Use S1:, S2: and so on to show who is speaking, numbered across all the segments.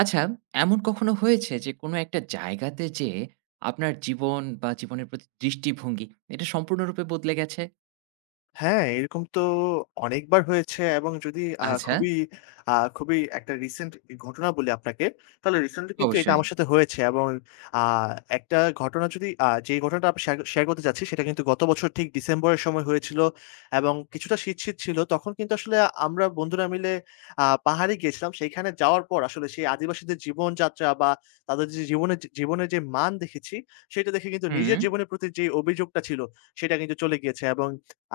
S1: আচ্ছা, এমন কখনো হয়েছে যে কোনো একটা জায়গাতে যেয়ে আপনার জীবন বা জীবনের প্রতি দৃষ্টিভঙ্গি এটা সম্পূর্ণরূপে বদলে গেছে?
S2: হ্যাঁ, এরকম তো অনেকবার হয়েছে এবং যদি
S1: আচ্ছা,
S2: খুবই আ খুবই একটা রিসেন্ট ঘটনা বলি আপনাকে, তাহলে রিসেন্টলি কিন্তু এটা
S1: অবশ্যই।
S2: আমার সাথে হয়েছে এবং আ একটা ঘটনা যদি আ যে ঘটনাটা আমি শেয়ার শেয়ার করতে চাচ্ছি সেটা কিন্তু গত বছর ঠিক ডিসেম্বরের সময় হয়েছিল এবং কিছুটা শীত, শীত ছিল। তখন কিন্তু আসলে আমরা বন্ধুরা মিলে পাহাড়ে গিয়েছিলাম। সেইখানে যাওয়ার পর আসলে সেই আদিবাসীদের জীবনযাত্রা বা তাদের যে জীবনের জীবনের যে মান দেখেছি, সেটা দেখে কিন্তু
S1: হুম।
S2: নিজের জীবনের প্রতি যে অভিযোগটা ছিল, সেটা কিন্তু চলে গিয়েছে এবং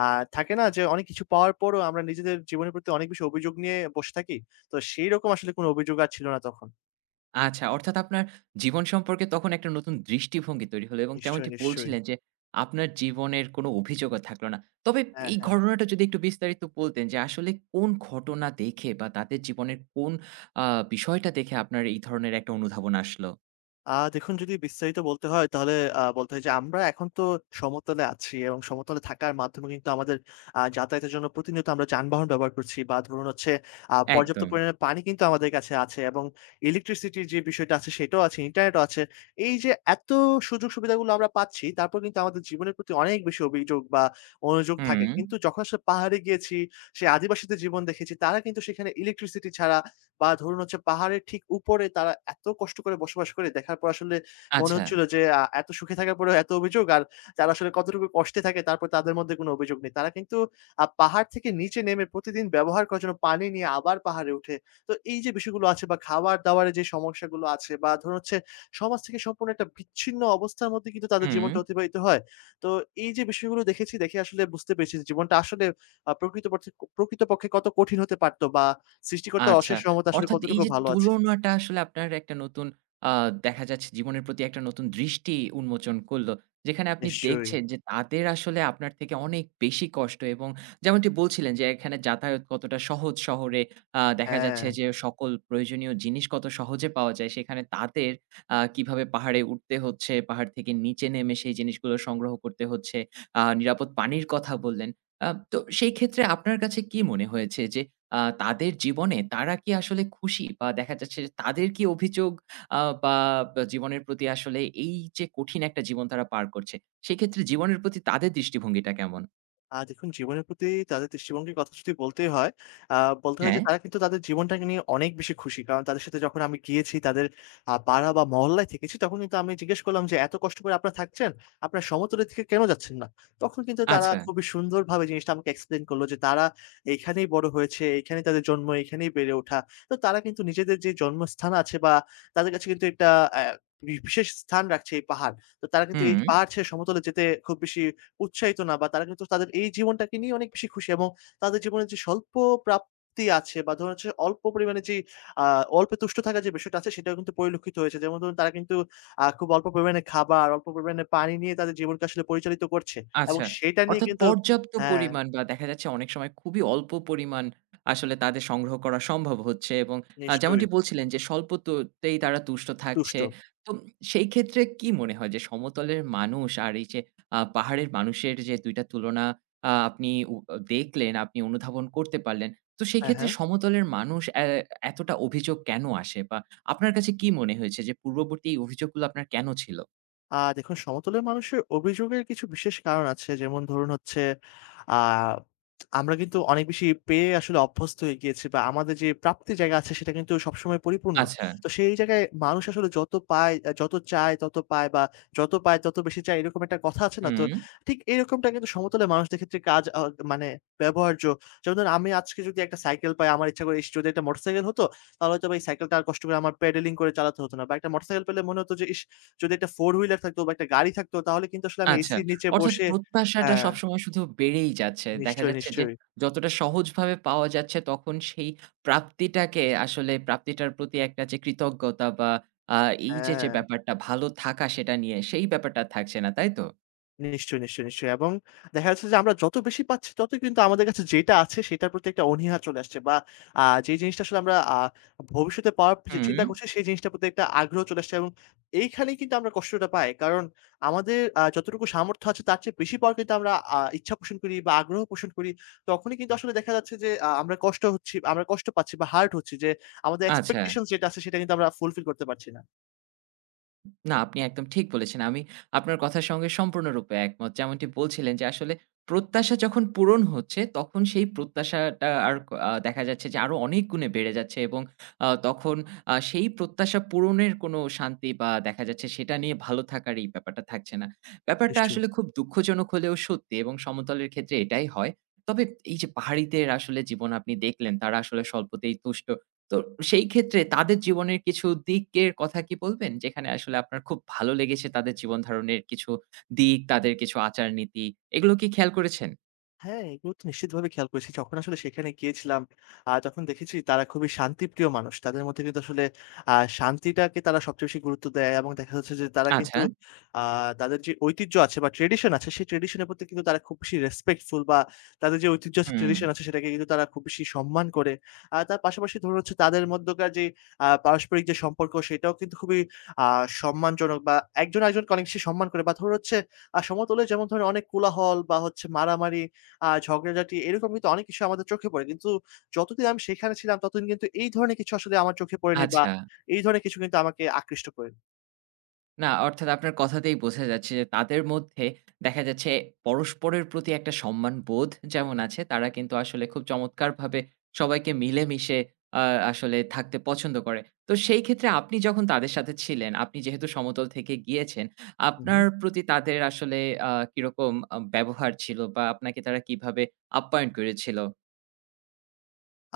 S2: আ থাকে না যে অনেক কিছু পাওয়ার পরও আমরা নিজেদের জীবনের প্রতি অনেক বেশি অভিযোগ নিয়ে বসে থাকি। তো সেইরকম আসলে কোন অভিযোগ আর ছিল না তখন।
S1: আচ্ছা, অর্থাৎ আপনার জীবন সম্পর্কে তখন একটা নতুন দৃষ্টিভঙ্গি তৈরি হলো এবং
S2: নিশ্চয়ই,
S1: যেমনটি
S2: নিশ্চয়ই।
S1: বলছিলেন যে আপনার জীবনের কোনো অভিযোগও থাকলো না। তবে
S2: হ্যাঁ,
S1: এই
S2: হ্যাঁ।
S1: ঘটনাটা যদি একটু বিস্তারিত বলতেন যে আসলে কোন ঘটনা দেখে বা তাদের জীবনের কোন আ বিষয়টা দেখে আপনার এই ধরনের একটা অনুধাবন আসলো?
S2: দেখুন যদি বিস্তারিত বলতে হয় তাহলে বলতে হয় যে আমরা এখন তো সমতলে আছি এবং সমতলে থাকার মাধ্যমে কিন্তু আমাদের যাতায়াতের জন্য প্রতিনিয়ত আমরা যানবাহন ব্যবহার করছি বা ধরুন হচ্ছে পর্যাপ্ত
S1: একদম।
S2: পরিমাণে পানি কিন্তু আমাদের কাছে আছে এবং ইলেকট্রিসিটির যে বিষয়টা আছে সেটাও আছে, ইন্টারনেটও আছে। এই যে এত সুযোগ সুবিধাগুলো আমরা পাচ্ছি তারপর কিন্তু আমাদের জীবনের প্রতি অনেক বেশি অভিযোগ বা অনুযোগ থাকে।
S1: হুম।
S2: কিন্তু যখন আসলে পাহাড়ে গিয়েছি, সেই আদিবাসীদের জীবন দেখেছি তারা কিন্তু সেখানে ইলেকট্রিসিটি ছাড়া বা ধরুন হচ্ছে পাহাড়ের ঠিক উপরে তারা এত কষ্ট করে বসবাস করে দেখার পর আসলে মনে
S1: আচ্ছা।
S2: হচ্ছিল যে এত সুখে থাকার পরেও এত অভিযোগ আর যারা আসলে কতটুকু কষ্টে থাকে তারপর তাদের মধ্যে কোনো অভিযোগ নেই। তারা কিন্তু পাহাড় থেকে নিচে নেমে প্রতিদিন ব্যবহার করার জন্য পানি নিয়ে আবার পাহাড়ে ওঠে। তো এই যে বিষয়গুলো আছে বা খাবার-দাবারের যে সমস্যাগুলো আছে বা ধরুন হচ্ছে সমাজ থেকে সম্পূর্ণ একটা বিচ্ছিন্ন অবস্থার মধ্যে কিন্তু তাদের
S1: হুম।
S2: জীবনটা অতিবাহিত হয়। তো এই যে বিষয়গুলো দেখেছি দেখে আসলে বুঝতে পেরেছি যে জীবনটা আসলে আ প্রকৃতপক্ষে প্রকৃতপক্ষে কত কঠিন হতে পারত বা সৃষ্টিকর্তার
S1: আচ্ছা।
S2: অশেষ রহমত আসলে
S1: অর্থাৎ এই
S2: কতটুকু
S1: যে
S2: ভালো আছে?
S1: তুলনাটা আসলে আপনার একটা নতুন আ দেখা যাচ্ছে জীবনের প্রতি একটা নতুন দৃষ্টি উন্মোচন করল। যেখানে আপনি
S2: নিশ্চয়ই।
S1: দেখছেন যে তাদের আসলে আপনার থেকে অনেক বেশি কষ্ট এবং যেমনটি বলছিলেন যে এখানে যাতায়াত কতটা সহজ শহরে দেখা যাচ্ছে
S2: হ্যাঁ।
S1: যে সকল প্রয়োজনীয় জিনিস কত সহজে পাওয়া যায়। সেখানে তাদের কিভাবে পাহাড়ে উঠতে হচ্ছে, পাহাড় থেকে নিচে নেমে সেই জিনিসগুলো সংগ্রহ করতে হচ্ছে। নিরাপদ পানির কথা বললেন। তো সেই ক্ষেত্রে আপনার কাছে কি মনে হয়েছে যে তাদের জীবনে তারা কি আসলে খুশি? বা দেখা যাচ্ছে যে তাদের কি অভিযোগ আ বা বা জীবনের প্রতি আসলে এই যে কঠিন একটা জীবন তারা পার করছে, সেক্ষেত্রে জীবনের প্রতি তাদের দৃষ্টিভঙ্গিটা কেমন?
S2: দেখুন জীবনের প্রতি তাদের দৃষ্টিভঙ্গির কথা যদি বলতেই হয়, আ বলতে হয়
S1: হ্যাঁ,
S2: যে তারা কিন্তু তাদের জীবনটাকে নিয়ে অনেক বেশি খুশি। কারণ তাদের সাথে যখন আমি গিয়েছি তাদের পাড়া বা মহল্লায় থেকেছি তখন কিন্তু আমি জিজ্ঞেস করলাম যে, "এত কষ্ট করে আপনারা থাকছেন, আপনারা সমতলের দিকে কেন যাচ্ছেন না?" তখন কিন্তু তারা
S1: আচ্ছা।
S2: খুবই সুন্দরভাবে জিনিসটা আমাকে এক্সপ্লেইন করল যে তারা এইখানেই বড় হয়েছে, এইখানেই তাদের জন্ম, এইখানেই বেড়ে ওঠা। তো তারা কিন্তু নিজেদের যে জন্মস্থান আছে বা তাদের কাছে কিন্তু একটা অ্যা বি বিশেষ স্থান রাখছে এই পাহাড়। তো তারা কিন্তু এই
S1: হু।
S2: পাহাড় ছেড়ে সমতলে যেতে খুব বেশি উৎসাহিত না বা তারা কিন্তু তাদের এই জীবনটাকে নিয়ে অনেক বেশি খুশি এবং তাদের জীবনের যে স্বল্প প্রাপ্তি আছে বা ধরুন হচ্ছে অল্প পরিমাণে যে আ অল্পে তুষ্ট থাকার যে বিষয়টা আছে সেটাও কিন্তু পরিলক্ষিত হয়েছে। যেমন ধরুন তারা কিন্তু খুব অল্প পরিমাণে খাবার, অল্প পরিমাণে পানি নিয়ে তাদের জীবনকে আসলে পরিচালিত করছে এবং
S1: আচ্ছা।
S2: সেটা নিয়ে
S1: অর্থাৎ
S2: কিন্তু
S1: পর্যাপ্ত
S2: হ্যাঁ,
S1: পরিমাণ বা দেখা যাচ্ছে অনেক সময় খুবই অল্প পরিমাণ আসলে তাদের সংগ্রহ করা সম্ভব হচ্ছে এবং
S2: নিশ্চয়ই
S1: যেমনটি বলছিলেন যে স্বল্পততেই তারা তুষ্ট
S2: তুষ্ট।
S1: থাকছে। তো সেই ক্ষেত্রে কি মনে হয় যে সমতলের মানুষ আর এই যে পাহাড়ের মানুষের যে ২ টা তুলনা আ আপনি উ দেখলেন, আপনি অনুধাবন করতে পারলেন। তো
S2: হ্যাঁ,
S1: সেক্ষেত্রে
S2: হ্যাঁ।
S1: সমতলের মানুষ এতটা অভিযোগ কেন আসে? বা আপনার কাছে কি মনে হয়েছে যে পূর্ববর্তী এই অভিযোগগুলো আপনার কেন ছিল?
S2: দেখুন সমতলের মানুষের অভিযোগের কিছু বিশেষ কারণ আছে। যেমন ধরুন হচ্ছে আ আমরা কিন্তু অনেক বেশি পেয়ে আসলে অভ্যস্ত হয়ে গিয়েছি বা আমাদের যে প্রাপ্তির জায়গা আছে সেটা কিন্তু সবসময় পরিপূর্ণ।
S1: আচ্ছা।
S2: তো সেই জায়গায় মানুষ আসলে যত চায় তত পায় বা যত পায় তত বেশি চায় এরকম একটা কথা আছে না? তো
S1: হু।
S2: ঠিক এরকমটা কিন্তু সমতলের মানুষদের ক্ষেত্রে কাজ আ মানে ব্যবহার্য। যেমন ধরুন আমি আজকে যদি একটা সাইকেল পাই আমার ইচ্ছা করে ইস যদি একটা মোটরসাইকেল হতো তাহলে হয়তোবা এই সাইকেলটা আর কষ্ট করে আমার প্যাডেলিং করে চালাতে হতো না। বা একটা মোটরসাইকেল পেলে মনে হতো যে ইস! যদি একটা ৪ হুইলার থাকতো বা একটা গাড়ি থাকতো তাহলে কিন্তু আসলে আমি
S1: আচ্ছা।
S2: এসির নিচে
S1: অর্থাৎ
S2: বসে
S1: প্রত্যাশাটা
S2: হ্যাঁ,
S1: সবসময় শুধু বেড়েই যাচ্ছে। দেখা
S2: নিশ্চয়ই,
S1: যাচ্ছে যে
S2: নিশ্চয়ই।
S1: যতটা সহজভাবে পাওয়া যাচ্ছে তখন সেই প্রাপ্তিটাকে আসলে প্রাপ্তিটার প্রতি একটা যে কৃতজ্ঞতা বা আ এই যে,
S2: হ্যাঁ।
S1: যে ব্যাপারটা ভালো থাকা সেটা নিয়ে সেই ব্যাপারটা থাকছে না, তাই তো?
S2: নিশ্চয়ই, নিশ্চয়ই, নিশ্চয়ই এবং দেখা যাচ্ছে যে আমরা যত বেশি পাচ্ছি তত কিন্তু আমাদের কাছে যেটা আছে সেটার প্রতি একটা অনীহা চলে আসছে বা যে জিনিসটা আসলে আমরা ভবিষ্যতে পাওয়ার যে
S1: হুম,
S2: চিন্তা করছি সেই জিনিসটার প্রতি একটা আগ্রহ চলে আসছে এবং এইখানেই কিন্তু আমরা কষ্টটা পাই। কারণ আমাদের যতটুকু সামর্থ্য আছে তার চেয়ে বেশি পাওয়ার কিন্তু আমরা ইচ্ছা পোষণ করি বা আগ্রহ পোষণ করি। তখনই কিন্তু আসলে দেখা যাচ্ছে যে আমরা কষ্ট হচ্ছি আমরা কষ্ট পাচ্ছি বা হার্ট হচ্ছি যে আমাদের
S1: আচ্ছা।
S2: এক্সপেকটেশনস যেটা আছে সেটা কিন্তু আমরা ফুলফিল করতে পারছি না।
S1: না, আপনি একদম ঠিক বলেছেন। আমি আপনার কথার সঙ্গে সম্পূর্ণরূপে একমত। যেমনটি বলছিলেন যে আসলে প্রত্যাশা যখন পূরণ হচ্ছে, তখন সেই প্রত্যাশাটা আর ক আ দেখা যাচ্ছে যে আরো অনেক গুণে বেড়ে যাচ্ছে এবং তখন সেই প্রত্যাশা পূরণের কোনো শান্তি বা দেখা যাচ্ছে সেটা নিয়ে ভালো থাকার এই ব্যাপারটা থাকছে না। ব্যাপারটা
S2: নিশ্চয়ই।
S1: আসলে খুব দুঃখজনক হলেও সত্যি এবং সমতলের ক্ষেত্রে এটাই হয়। তবে এই যে পাহাড়িদের আসলে জীবন আপনি দেখলেন, তারা আসলে স্বল্পতেই তুষ্ট। তো সেই ক্ষেত্রে তাদের জীবনের কিছু দিকের কথা কি বলবেন? যেখানে আসলে আপনার খুব ভালো লেগেছে তাদের জীবন ধারণের কিছু দিক, তাদের কিছু আচার-নীতি এগুলো কি খেয়াল করেছেন?
S2: হ্যাঁ, এগুলো তো নিশ্চিতভাবে খেয়াল করেছি। যখন আসলে সেখানে গিয়েছিলাম, তখন দেখেছি তারা খুবই শান্তিপ্রিয় মানুষ। তাদের মধ্যে কিন্তু আসলে আ শান্তিটাকে তারা সবচেয়ে বেশি গুরুত্ব দেয় এবং দেখা যাচ্ছে যে তারা
S1: আচ্ছা।
S2: কিন্তু আ তাদের যে ঐতিহ্য আছে বা ট্র্যাডিশন আছে, সেই ট্র্যাডিশন এর প্রতি কিন্তু তারা খুব বেশি রেসপেক্টফুল বা তাদের যে ঐতিহ্য আছে,
S1: হুম,
S2: ট্র্যাডিশন আছে সেটাকে কিন্তু তারা খুব বেশি সম্মান করে। আর তার পাশাপাশি ধরুন হচ্ছে তাদের মধ্যকার যে পারস্পরিক যে সম্পর্ক সেটাও কিন্তু খুবই আ সম্মানজনক বা একজন আরেকজনকে অনেক বেশি সম্মান করে বা ধরুন হচ্ছে সমতলে যেমন ধরেন অনেক কোলাহল বা হচ্ছে মারামারি ঝগড়াঝাটি এরকম কিন্তু অনেক কিছু আমাদের চোখে পড়ে। কিন্তু যতদিন আমি সেখানে ছিলাম ততদিন কিন্তু এই ধরনের কিছু আসলে আমার চোখে পড়েনি বা
S1: আচ্ছা।
S2: এই ধরনের কিছু কিন্তু আমাকে আকৃষ্ট করেনি।
S1: না, অর্থাৎ আপনার কথাতেই বোঝা যাচ্ছে যে তাদের মধ্যে দেখা যাচ্ছে পরস্পরের প্রতি একটা সম্মানবোধ যেমন আছে, তারা কিন্তু আসলে খুব চমৎকারভাবে সবাইকে মিলেমিশে আ আসলে থাকতে পছন্দ করে। তো সেই ক্ষেত্রে আপনি যখন তাদের সাথে ছিলেন, আপনি যেহেতু সমতল থেকে গিয়েছেন, আপনার
S2: হুম।
S1: প্রতি তাদের আসলে কিরকম ব্যবহার ছিল বা আপনাকে তারা কিভাবে আপ্যায়ন করেছিল?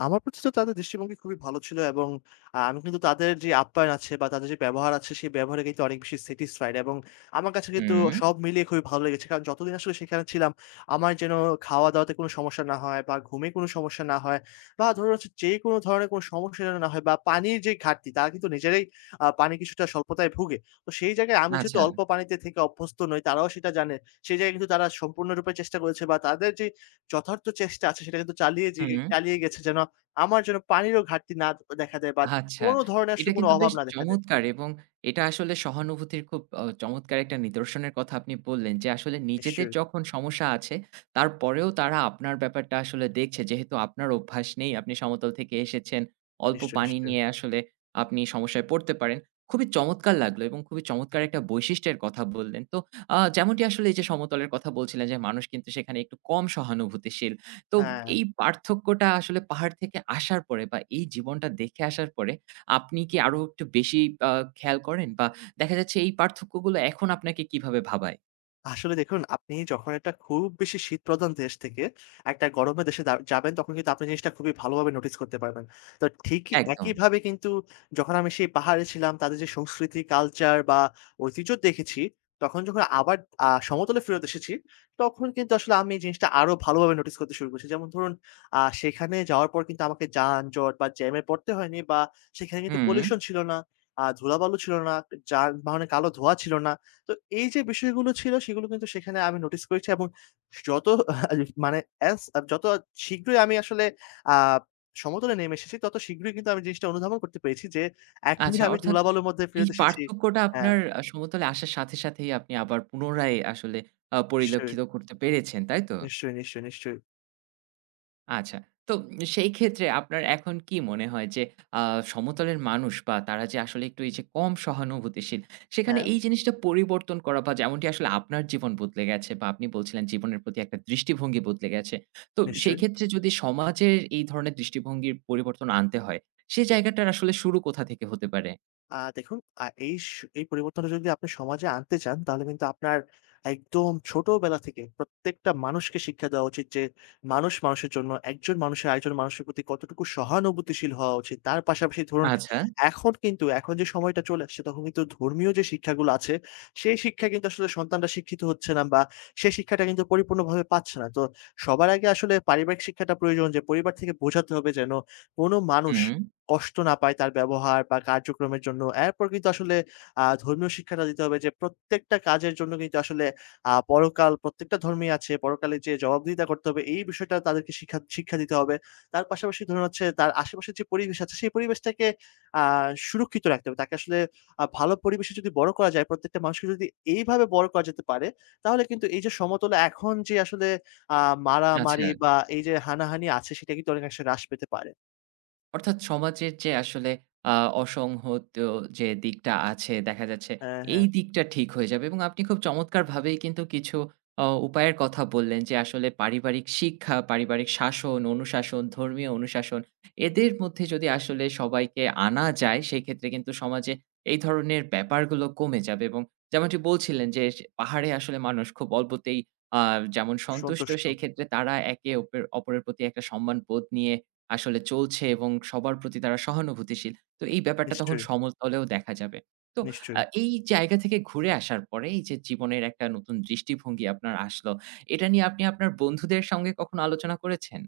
S2: আমার প্রতি তো তাদের দৃষ্টিভঙ্গি খুবই ভালো ছিল এবং আমি কিন্তু তাদের যে আপ্যায়ন আছে বা তাদের যে ব্যবহার আছে, সেই ব্যবহারে কিন্তু অনেক বেশি স্যাটিসফাইড এবং আমার কাছে কিন্তু
S1: হুম,
S2: সব মিলিয়ে খুবই ভালো লেগেছে। কারণ যতদিন আসলে সেখানে ছিলাম, আমার যেন খাওয়া-দাওয়াতে কোনো সমস্যা না হয় বা ঘুমে কোনো সমস্যা না হয় বা ধরুন হচ্ছে যেকোনো ধরনের কোনো সমস্যা যেন না হয় বা পানির যে ঘাটতি, তারা কিন্তু নিজেরাই পানি কিছুটা স্বল্পতায় ভুগে। তো সেই জায়গায় আমি যেহেতু
S1: আচ্ছা,
S2: অল্প পানিতে থেকে অভ্যস্ত নই, তারাও সেটা জানে। সেই জায়গায় কিন্তু তারা সম্পূর্ণরূপে চেষ্টা করেছে বা তাদের যে যথার্থ চেষ্টা আছে, সেটা কিন্তু
S1: হুম।
S2: চালিয়ে গেছে যেন আমার যেন পানিরও ঘাটতি না দেখা দেয় বা
S1: আচ্ছা।
S2: কোন ধরনের
S1: এটা
S2: আসলে কোন
S1: কিন্তু
S2: অভাব
S1: বেশ
S2: না দেখা দেয়।
S1: চমৎকার এবং এটা আসলে সহানুভূতির খুব চমৎকার একটা নিদর্শনের কথা আপনি বললেন যে, আসলে নিজেদের
S2: নিশ্চয়ই,
S1: যখন সমস্যা আছে, তারপরেও তারা আপনার ব্যাপারটা আসলে দেখছে। যেহেতু আপনার অভ্যাস নেই, আপনি সমতল থেকে এসেছেন, অল্প
S2: নিশ্চয়ই,
S1: পানি
S2: নিশ্চয়ই।
S1: নিয়ে আসলে আপনি সমস্যায় পড়তে পারেন। খুবই চমৎকার লাগলো এবং খুবই চমৎকার একটা বৈশিষ্ট্যের কথা বললেন। তো যেমনটি আসলে এই যে সমতলের কথা বলছিলেন যে, মানুষ কিন্তু সেখানে একটু কম সহানুভূতিশীল। তো
S2: হ্যাঁ।
S1: এই পার্থক্যটা আসলে পাহাড় থেকে আসার পরে বা এই জীবনটা দেখে আসার পরে আপনি কি আরো একটু বেশি আ খেয়াল করেন? বা দেখা যাচ্ছে এই পার্থক্যগুলো এখন আপনাকে কিভাবে ভাবায়?
S2: আসলে দেখুন, আপনি যখন একটা খুব বেশি শীতপ্রধান দেশ থেকে একটা গরমের দেশে যাবেন, তখন কিন্তু আপনি জিনিসটা খুবই ভালোভাবে নোটিস করতে পারবেন। তো ঠিকই
S1: একদম।
S2: একইভাবে কিন্তু যখন আমি সেই পাহাড়ে ছিলাম, তাদের যে সংস্কৃতি, কালচার বা ঐতিহ্য দেখেছি, তখন যখন আবার সমতলে ফেরত এসেছি, তখন কিন্তু আসলে আমি এই জিনিসটা আরো ভালোভাবে নোটিস করতে শুরু করেছি। যেমন ধরুন, সেখানে যাওয়ার পর কিন্তু আমাকে যানজট বা জ্যামে পড়তে হয়নি বা সেখানে কিন্তু
S1: হুম।
S2: পলিউশন ছিল না, ধুলাবালু ছিল না, যানবাহনে কালো ধোঁয়া ছিল না। তো এই যে বিষয়গুলো ছিল সেগুলো কিন্তু সেখানে আমি নোটিস করেছি এবং যত আহ, মানে যত শীঘ্রই আমি আসলে আ সমতলে নেমে এসেছি তত শীঘ্রই কিন্তু আমি জিনিসটা অনুধাবন করতে পেরেছি যে এখনই
S1: আচ্ছা,
S2: আমি
S1: অর্থাৎ
S2: ধুলাবালুর মধ্যে
S1: এই
S2: ফেরত এসেছি
S1: পার্থক্যটা
S2: হ্যাঁ,
S1: আপনার সমতলে আসার সাথে, সাথেই আপনি আবার পুনরায় আসলে
S2: নিশ্চয়ই,
S1: পরিলক্ষিত করতে পেরেছেন, তাই তো?
S2: নিশ্চয়ই, নিশ্চয়ই, নিশ্চয়ই।
S1: আচ্ছা। তো সেই ক্ষেত্রে আপনার এখন কি মনে হয় যে আ সমতলের মানুষ বা তারা যে আসলে একটু এই যে কম সহানুভূতিশীল, সেখানে
S2: হ্যাঁ,
S1: এই জিনিসটা পরিবর্তন করা বা যেমনটি আসলে আপনার জীবন বদলে গেছে বা আপনি বলছিলেন জীবনের প্রতি একটা দৃষ্টিভঙ্গি বদলে গেছে। তো সেই
S2: নিশ্চয়ই।
S1: ক্ষেত্রে যদি সমাজের এই ধরনের দৃষ্টিভঙ্গির পরিবর্তন আনতে হয়, সে জায়গাটার আসলে শুরু কোথা থেকে হতে পারে?
S2: দেখুন আ এই স এই পরিবর্তনটা যদি আপনি সমাজে আনতে চান, তাহলে কিন্তু আপনার একদম ছোটবেলা থেকে প্রত্যেকটা মানুষকে শিক্ষা দেওয়া উচিত যে, মানুষ মানুষের জন্য, একজন মানুষের আরেকজন মানুষের প্রতি কতটুকু সহানুভূতিশীল হওয়া উচিত। তার পাশাপাশি ধরুন
S1: আচ্ছা।
S2: এখন যে সময়টা চলে আসছে, তখন কিন্তু ধর্মীয় যে শিক্ষাগুলো আছে, সেই শিক্ষা কিন্তু আসলে সন্তানরা শিক্ষিত হচ্ছে না বা সেই শিক্ষাটা কিন্তু পরিপূর্ণভাবে পাচ্ছে না। তো সবার আগে আসলে পারিবারিক শিক্ষাটা প্রয়োজন যে পরিবার থেকে বোঝাতে হবে যেন কোনো মানুষ
S1: হুম,
S2: কষ্ট না পায় তার ব্যবহার বা কার্যক্রমের জন্য। এরপর কিন্তু আসলে ধর্মীয় শিক্ষাটা দিতে হবে যে প্রত্যেকটা কাজের জন্য কিন্তু আসলে পরকাল প্রত্যেকটা ধর্মেই আছে। পরকালে যে জবাবদিহিতা করতে হবে এই বিষয়টা তাদেরকে শিক্ষা শিক্ষা দিতে হবে। তার পাশাপাশি ধরুন হচ্ছে তার আশেপাশের যে পরিবেশ আছে সেই পরিবেশটাকে আ সুরক্ষিত রাখতে হবে। তাকে আসলে ভালো পরিবেশে যদি বড় করা যায়, প্রত্যেকটা মানুষকে যদি এইভাবে বড় করা যেতে পারে, তাহলে কিন্তু এই যে সমতলে এখন যে আসলে আ
S1: আচ্ছা।
S2: মারামারি বা এই যে হানাহানি আছে সেটা কিন্তু অনেকাংশে হ্রাস পেতে পারে।
S1: অর্থাৎ সমাজের যে আসলে আ অসংহত যে দিকটা আছে দেখা যাচ্ছে
S2: হ্যাঁ,
S1: এই
S2: হ্যাঁ।
S1: দিকটা ঠিক হয়ে যাবে এবং আপনি খুব চমৎকারভাবেই কিন্তু কিছু উপায়ের কথা বললেন যে আসলে পারিবারিক শিক্ষা, পারিবারিক শাসন, অনুশাসন, ধর্মীয় অনুশাসন এদের মধ্যে যদি আসলে সবাইকে আনা যায় সেক্ষেত্রে কিন্তু সমাজে এই ধরনের ব্যাপারগুলো কমে যাবে এবং যেমনটি বলছিলেন যে সে পাহাড়ে আসলে মানুষ খুব অল্পতেই আ যেমন সন্তুষ্ট
S2: সন্তুষ্ট।
S1: সেই ক্ষেত্রে তারা একে অপের অপরের প্রতি একটা সম্মানবোধ নিয়ে আসলে চলছে এবং সবার প্রতি তারা সহানুভূতিশীল। তো এই ব্যাপারটা তখন
S2: নিশ্চয়ই,
S1: সমতলেও দেখা যাবে। তো
S2: নিশ্চয়ই।
S1: এই জায়গা থেকে ঘুরে আসার পরে এই যে জীবনের একটা নতুন দৃষ্টিভঙ্গি আপনার আসলো, এটা নিয়ে আপনি আপনার বন্ধুদের সঙ্গে কখনো আলোচনা করেছেন?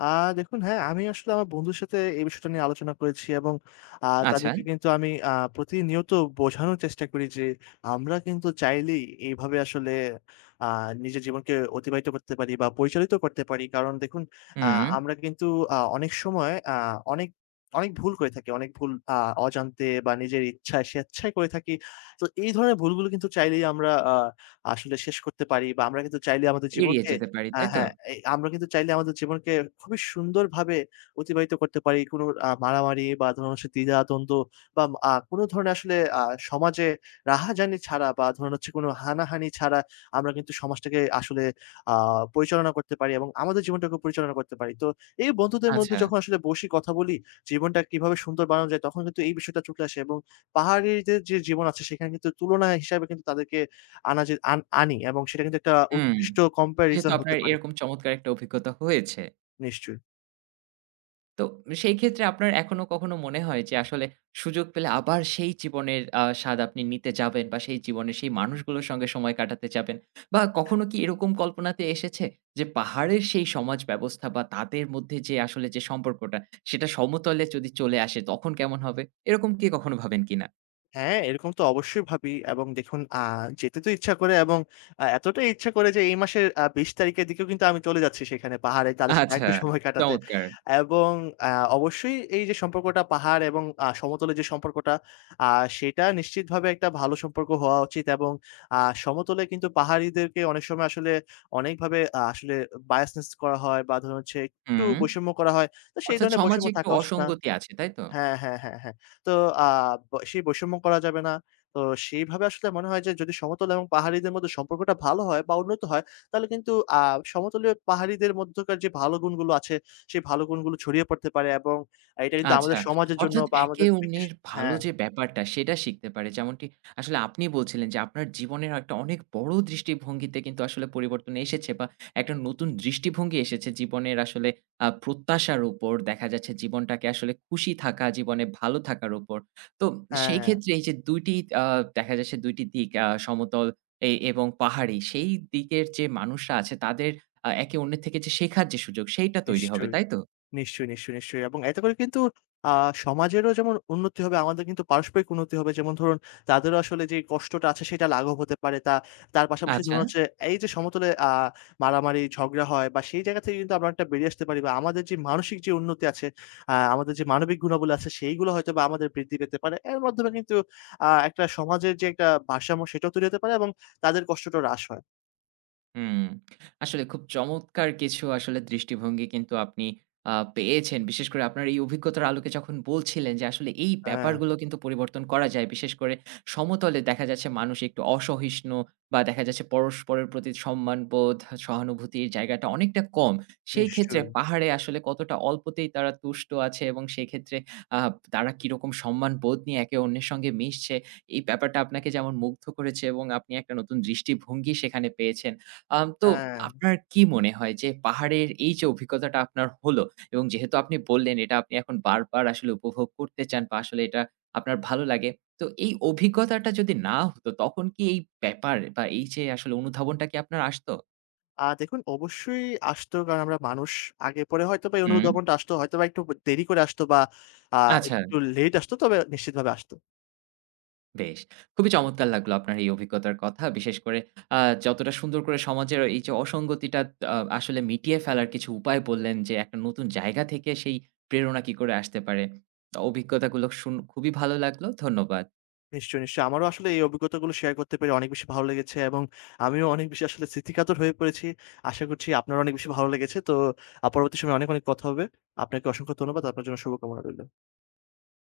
S2: আ দেখুন হ্যাঁ, আমি আসলে আমার বন্ধুর সাথে এই বিষয়টা নিয়ে আলোচনা করেছি এবং
S1: আচ্ছা,
S2: তাদেরকে কিন্তু আমি প্রতিনিয়ত বোঝানোর চেষ্টা করি যে, আমরা কিন্তু চাইলেই এইভাবে আসলে আ নিজের জীবনকে অতিবাহিত করতে পারি বা পরিচালিত করতে পারি। কারণ দেখুন আ
S1: হুম,
S2: আমরা কিন্তু অনেক সময় অনেক, অনেক ভুল করে থাকি। অনেক ভুল অজান্তে বা নিজের ইচ্ছায় স্বেচ্ছায় করে থাকি। তো এই ধরনের ভুলগুলো কিন্তু চাইলেই আমরা আসলে শেষ করতে পারি বা আমরা কিন্তু চাইলে আমাদের
S1: এড়িয়ে
S2: জীবনকে
S1: যেতে পারি, তাই
S2: হ্যাঁ,
S1: তো?
S2: হ্যাঁ। এই আমরা কিন্তু চাইলে আমাদের জীবনকে খুবই সুন্দরভাবে অতিবাহিত করতে পারি। কোনো মারামারি বা ধরুন হচ্ছে দ্বিধা-দ্বন্দ্ব বা কোনো ধরনের আসলে সমাজে রাহাজানি ছাড়া বা ধরুন হচ্ছে কোনো হানাহানি ছাড়া আমরা কিন্তু সমাজটাকে আসলে আ পরিচালনা করতে পারি এবং আমাদের জীবনটাকেও পরিচালনা করতে পারি। তো এই বন্ধুদের মধ্যে
S1: আচ্ছা,
S2: যখন আসলে বসি কথা বলি, জীবনটা কিভাবে সুন্দর বানানো যায় তখন কিন্তু এই বিষয়টা চলে আসে এবং পাহাড়িদের যে জীবন আছে সেখানে কিন্তু তুলনা হিসাবে কিন্তু তাদেরকে আনা যে আন আনি এবং সেটা কিন্তু একটা
S1: হুম,
S2: উৎকৃষ্ট
S1: যেহেতু
S2: comparison হতে
S1: আপনার
S2: পারে।
S1: এরকম চমৎকার একটা অভিজ্ঞতা হয়েছে।
S2: নিশ্চয়ই।
S1: তো সেই ক্ষেত্রে আপনার এখনো কখনো মনে হয় যে আসলে সুযোগ পেলে আবার সেই জীবনের স্বাদ আপনি নিতে যাবেন বা সেই জীবনে সেই মানুষগুলোর সঙ্গে সময় কাটাতে যাবেন? বা কখনো কি এরকম কল্পনাতে এসেছে যে পাহাড়ের সেই সমাজ ব্যবস্থা বা তাদের মধ্যে যে আসলে যে সম্পর্কটা সেটা সমতলে যদি চলে আসে তখন কেমন হবে? এরকম কি কখনো ভাবেন কিনা?
S2: হ্যাঁ, এরকম তো অবশ্যই ভাবি এবং দেখুন যেতে তো ইচ্ছা করে এবং এতটাই ইচ্ছা করে যে এই মাসের ২০ তারিখের দিকেও কিন্তু আমি চলে যাচ্ছি সেখানে পাহাড়ে তাদের সাথে
S1: আচ্ছা,
S2: আরেকটু সময় কাটাতে।
S1: চমৎকার!
S2: এবং আ অবশ্যই এই যে সম্পর্কটা পাহাড় এবং সমতলের যে সম্পর্কটা আ সেটা নিশ্চিতভাবে একটা ভালো সম্পর্ক হওয়া উচিত এবং সমতলে কিন্তু পাহাড়িদেরকে অনেক সময় আসলে অনেকভাবে আসলে biasness করা হয় বা ধরুন হচ্ছে একটু
S1: হুম।
S2: বৈষম্য করা হয়। তো সেই
S1: অর্থাৎ
S2: ধরনের
S1: সমাজে
S2: বৈষম্য
S1: একটু
S2: থাকা উচিত না।
S1: অসঙ্গতি আছে, তাই তো?
S2: হ্যাঁ, হ্যাঁ, হ্যাঁ, হ্যাঁ। তো আ ব সেই বৈষম্য করা যাবে না। তো সেইভাবে আসলে মনে হয় যে যদি সমতল এবং পাহাড়িদের মধ্যে সম্পর্কটা ভালো হয় বা উন্নত হয়, তাহলে কিন্তু আ সমতলীয় পাহাড়িদের মধ্যকার যে ভালো গুণগুলো আছে, সেই ভালো গুণগুলো ছড়িয়ে পড়তে পারে এবং এটা কিন্তু
S1: আচ্ছা।
S2: আমাদের সমাজের জন্য
S1: অর্থাৎ
S2: বা
S1: একে
S2: আমাদের ব্যক্তি
S1: অন্যের ভালো
S2: হ্যাঁ,
S1: যে ব্যাপারটা সেটা শিখতে পারে। যেমনটি আসলে আপনি বলছিলেন যে আপনার জীবনের একটা অনেক বড় দৃষ্টিভঙ্গিতে কিন্তু আসলে পরিবর্তন এসেছে বা একটা নতুন দৃষ্টিভঙ্গি এসেছে জীবনের আসলে প্রত্যাশার উপর দেখা যাচ্ছে জীবনটাকে আসলে খুশি থাকা, জীবনে ভালো থাকার উপর। তো সেই
S2: হ্যাঁ,
S1: ক্ষেত্রে এই যে ২ টি আ দেখা যাচ্ছে ২ টি দিক সমতল এ এবং পাহাড়ি সেই দিকের যে মানুষরা আছে তাদের একে অন্যের থেকে যে শেখার যে সুযোগ সেইটা তৈরি হবে,
S2: নিশ্চয়ই।
S1: তাই তো?
S2: নিশ্চয়ই, নিশ্চয়ই, নিশ্চয়ই এবং এতে করে কিন্তু আ সমাজেরও যেমন উন্নতি হবে, আমাদের কিন্তু পারস্পরিক উন্নতি হবে। যেমন ধরুন তাদেরও আসলে যে কষ্টটা আছে সেটা লাঘব হতে পারে। তার পাশাপাশি
S1: আচ্ছা।
S2: ধরুন হচ্ছে এই যে সমতলে মারামারি, ঝগড়া হয় বা সেই জায়গা থেকে কিন্তু আমরা অনেকটা বেরিয়ে আসতে পারি বা আমাদের যে মানসিক যে উন্নতি আছে, আমাদের যে মানবিক গুণাবলী আছে সেইগুলো হয়তোবা আমাদের বৃদ্ধি পেতে পারে। এর মাধ্যমে কিন্তু একটা সমাজের যে একটা ভারসাম্য সেটাও তৈরি হতে পারে এবং তাদের কষ্টটা হ্রাস হয়।
S1: হুম। আসলে খুব চমৎকার কিছু আসলে দৃষ্টিভঙ্গি কিন্তু আপনি পেয়েছেন। বিশেষ করে আপনার এই অভিজ্ঞতার আলোকে যখন বলছিলেন যে আসলে এই
S2: হ্যাঁ,
S1: ব্যাপারগুলো কিন্তু পরিবর্তন করা যায়। বিশেষ করে সমতলে দেখা যাচ্ছে মানুষ একটু অসহিষ্ণু বা দেখা যাচ্ছে পরস্পরের প্রতি সম্মানবোধ, সহানুভূতির জায়গাটা অনেকটা কম। সেই ক্ষেত্রে
S2: নিশ্চয়ই।
S1: পাহাড়ে আসলে কতটা অল্পতেই তারা তুষ্ট আছে এবং সেক্ষেত্রে আ তারা কিরকম সম্মানবোধ নিয়ে একে অন্যের সঙ্গে মিশছে, এই ব্যাপারটা আপনাকে যেমন মুগ্ধ করেছে এবং আপনি একটা নতুন দৃষ্টিভঙ্গি সেখানে পেয়েছেন। তো
S2: হ্যাঁ।
S1: আপনার কি মনে হয় যে পাহাড়ের এই যে অভিজ্ঞতাটা আপনার হলো এবং যেহেতু আপনি বললেন এটা আপনি এখন বারবার আসলে উপভোগ করতে চান বা আসলে এটা আপনার ভালো লাগে। তো এই অভিজ্ঞতাটা যদি না হতো তখন কি এই ব্যাপার বা এই যে আসলে অনুধাবনটা কি আপনার আসতো?
S2: দেখুন অবশ্যই আসতো। কারণ আমরা মানুষ। আগে পরে হয়তোবা এই
S1: হুম,
S2: অনুধাবনটা আসতো। হয়তোবা একটু দেরি করে আসতো বা আ
S1: আচ্ছা।
S2: একটু লেট আসতো তবে নিশ্চিতভাবে আসতো।
S1: বেশ। খুবই চমৎকার লাগলো আপনার এই অভিজ্ঞতার কথা। বিশেষ করে আ যতটা সুন্দর করে সমাজের এই যে অসঙ্গতিটা আসলে মিটিয়ে ফেলার কিছু উপায় বললেন যে, একটা নতুন জায়গা থেকে সেই প্রেরণা কি করে আসতে পারে। তা অভিজ্ঞতাগুলো শুন খুবই ভালো লাগলো। ধন্যবাদ।
S2: নিশ্চয়ই, নিশ্চয়ই। আমারও আসলে এই অভিজ্ঞতাগুলো শেয়ার করতে পেরে অনেক বেশি ভালো লেগেছে এবং আমিও অনেক বেশি আসলে স্মৃতিকাতর হয়ে পড়েছি। আশা করছি আপনারও অনেক বেশি ভালো লেগেছে। তো পরবর্তী সময়ে অনেক, অনেক কথা হবে। আপনাকে অসংখ্য ধন্যবাদ। আপনার জন্য শুভকামনা রইল।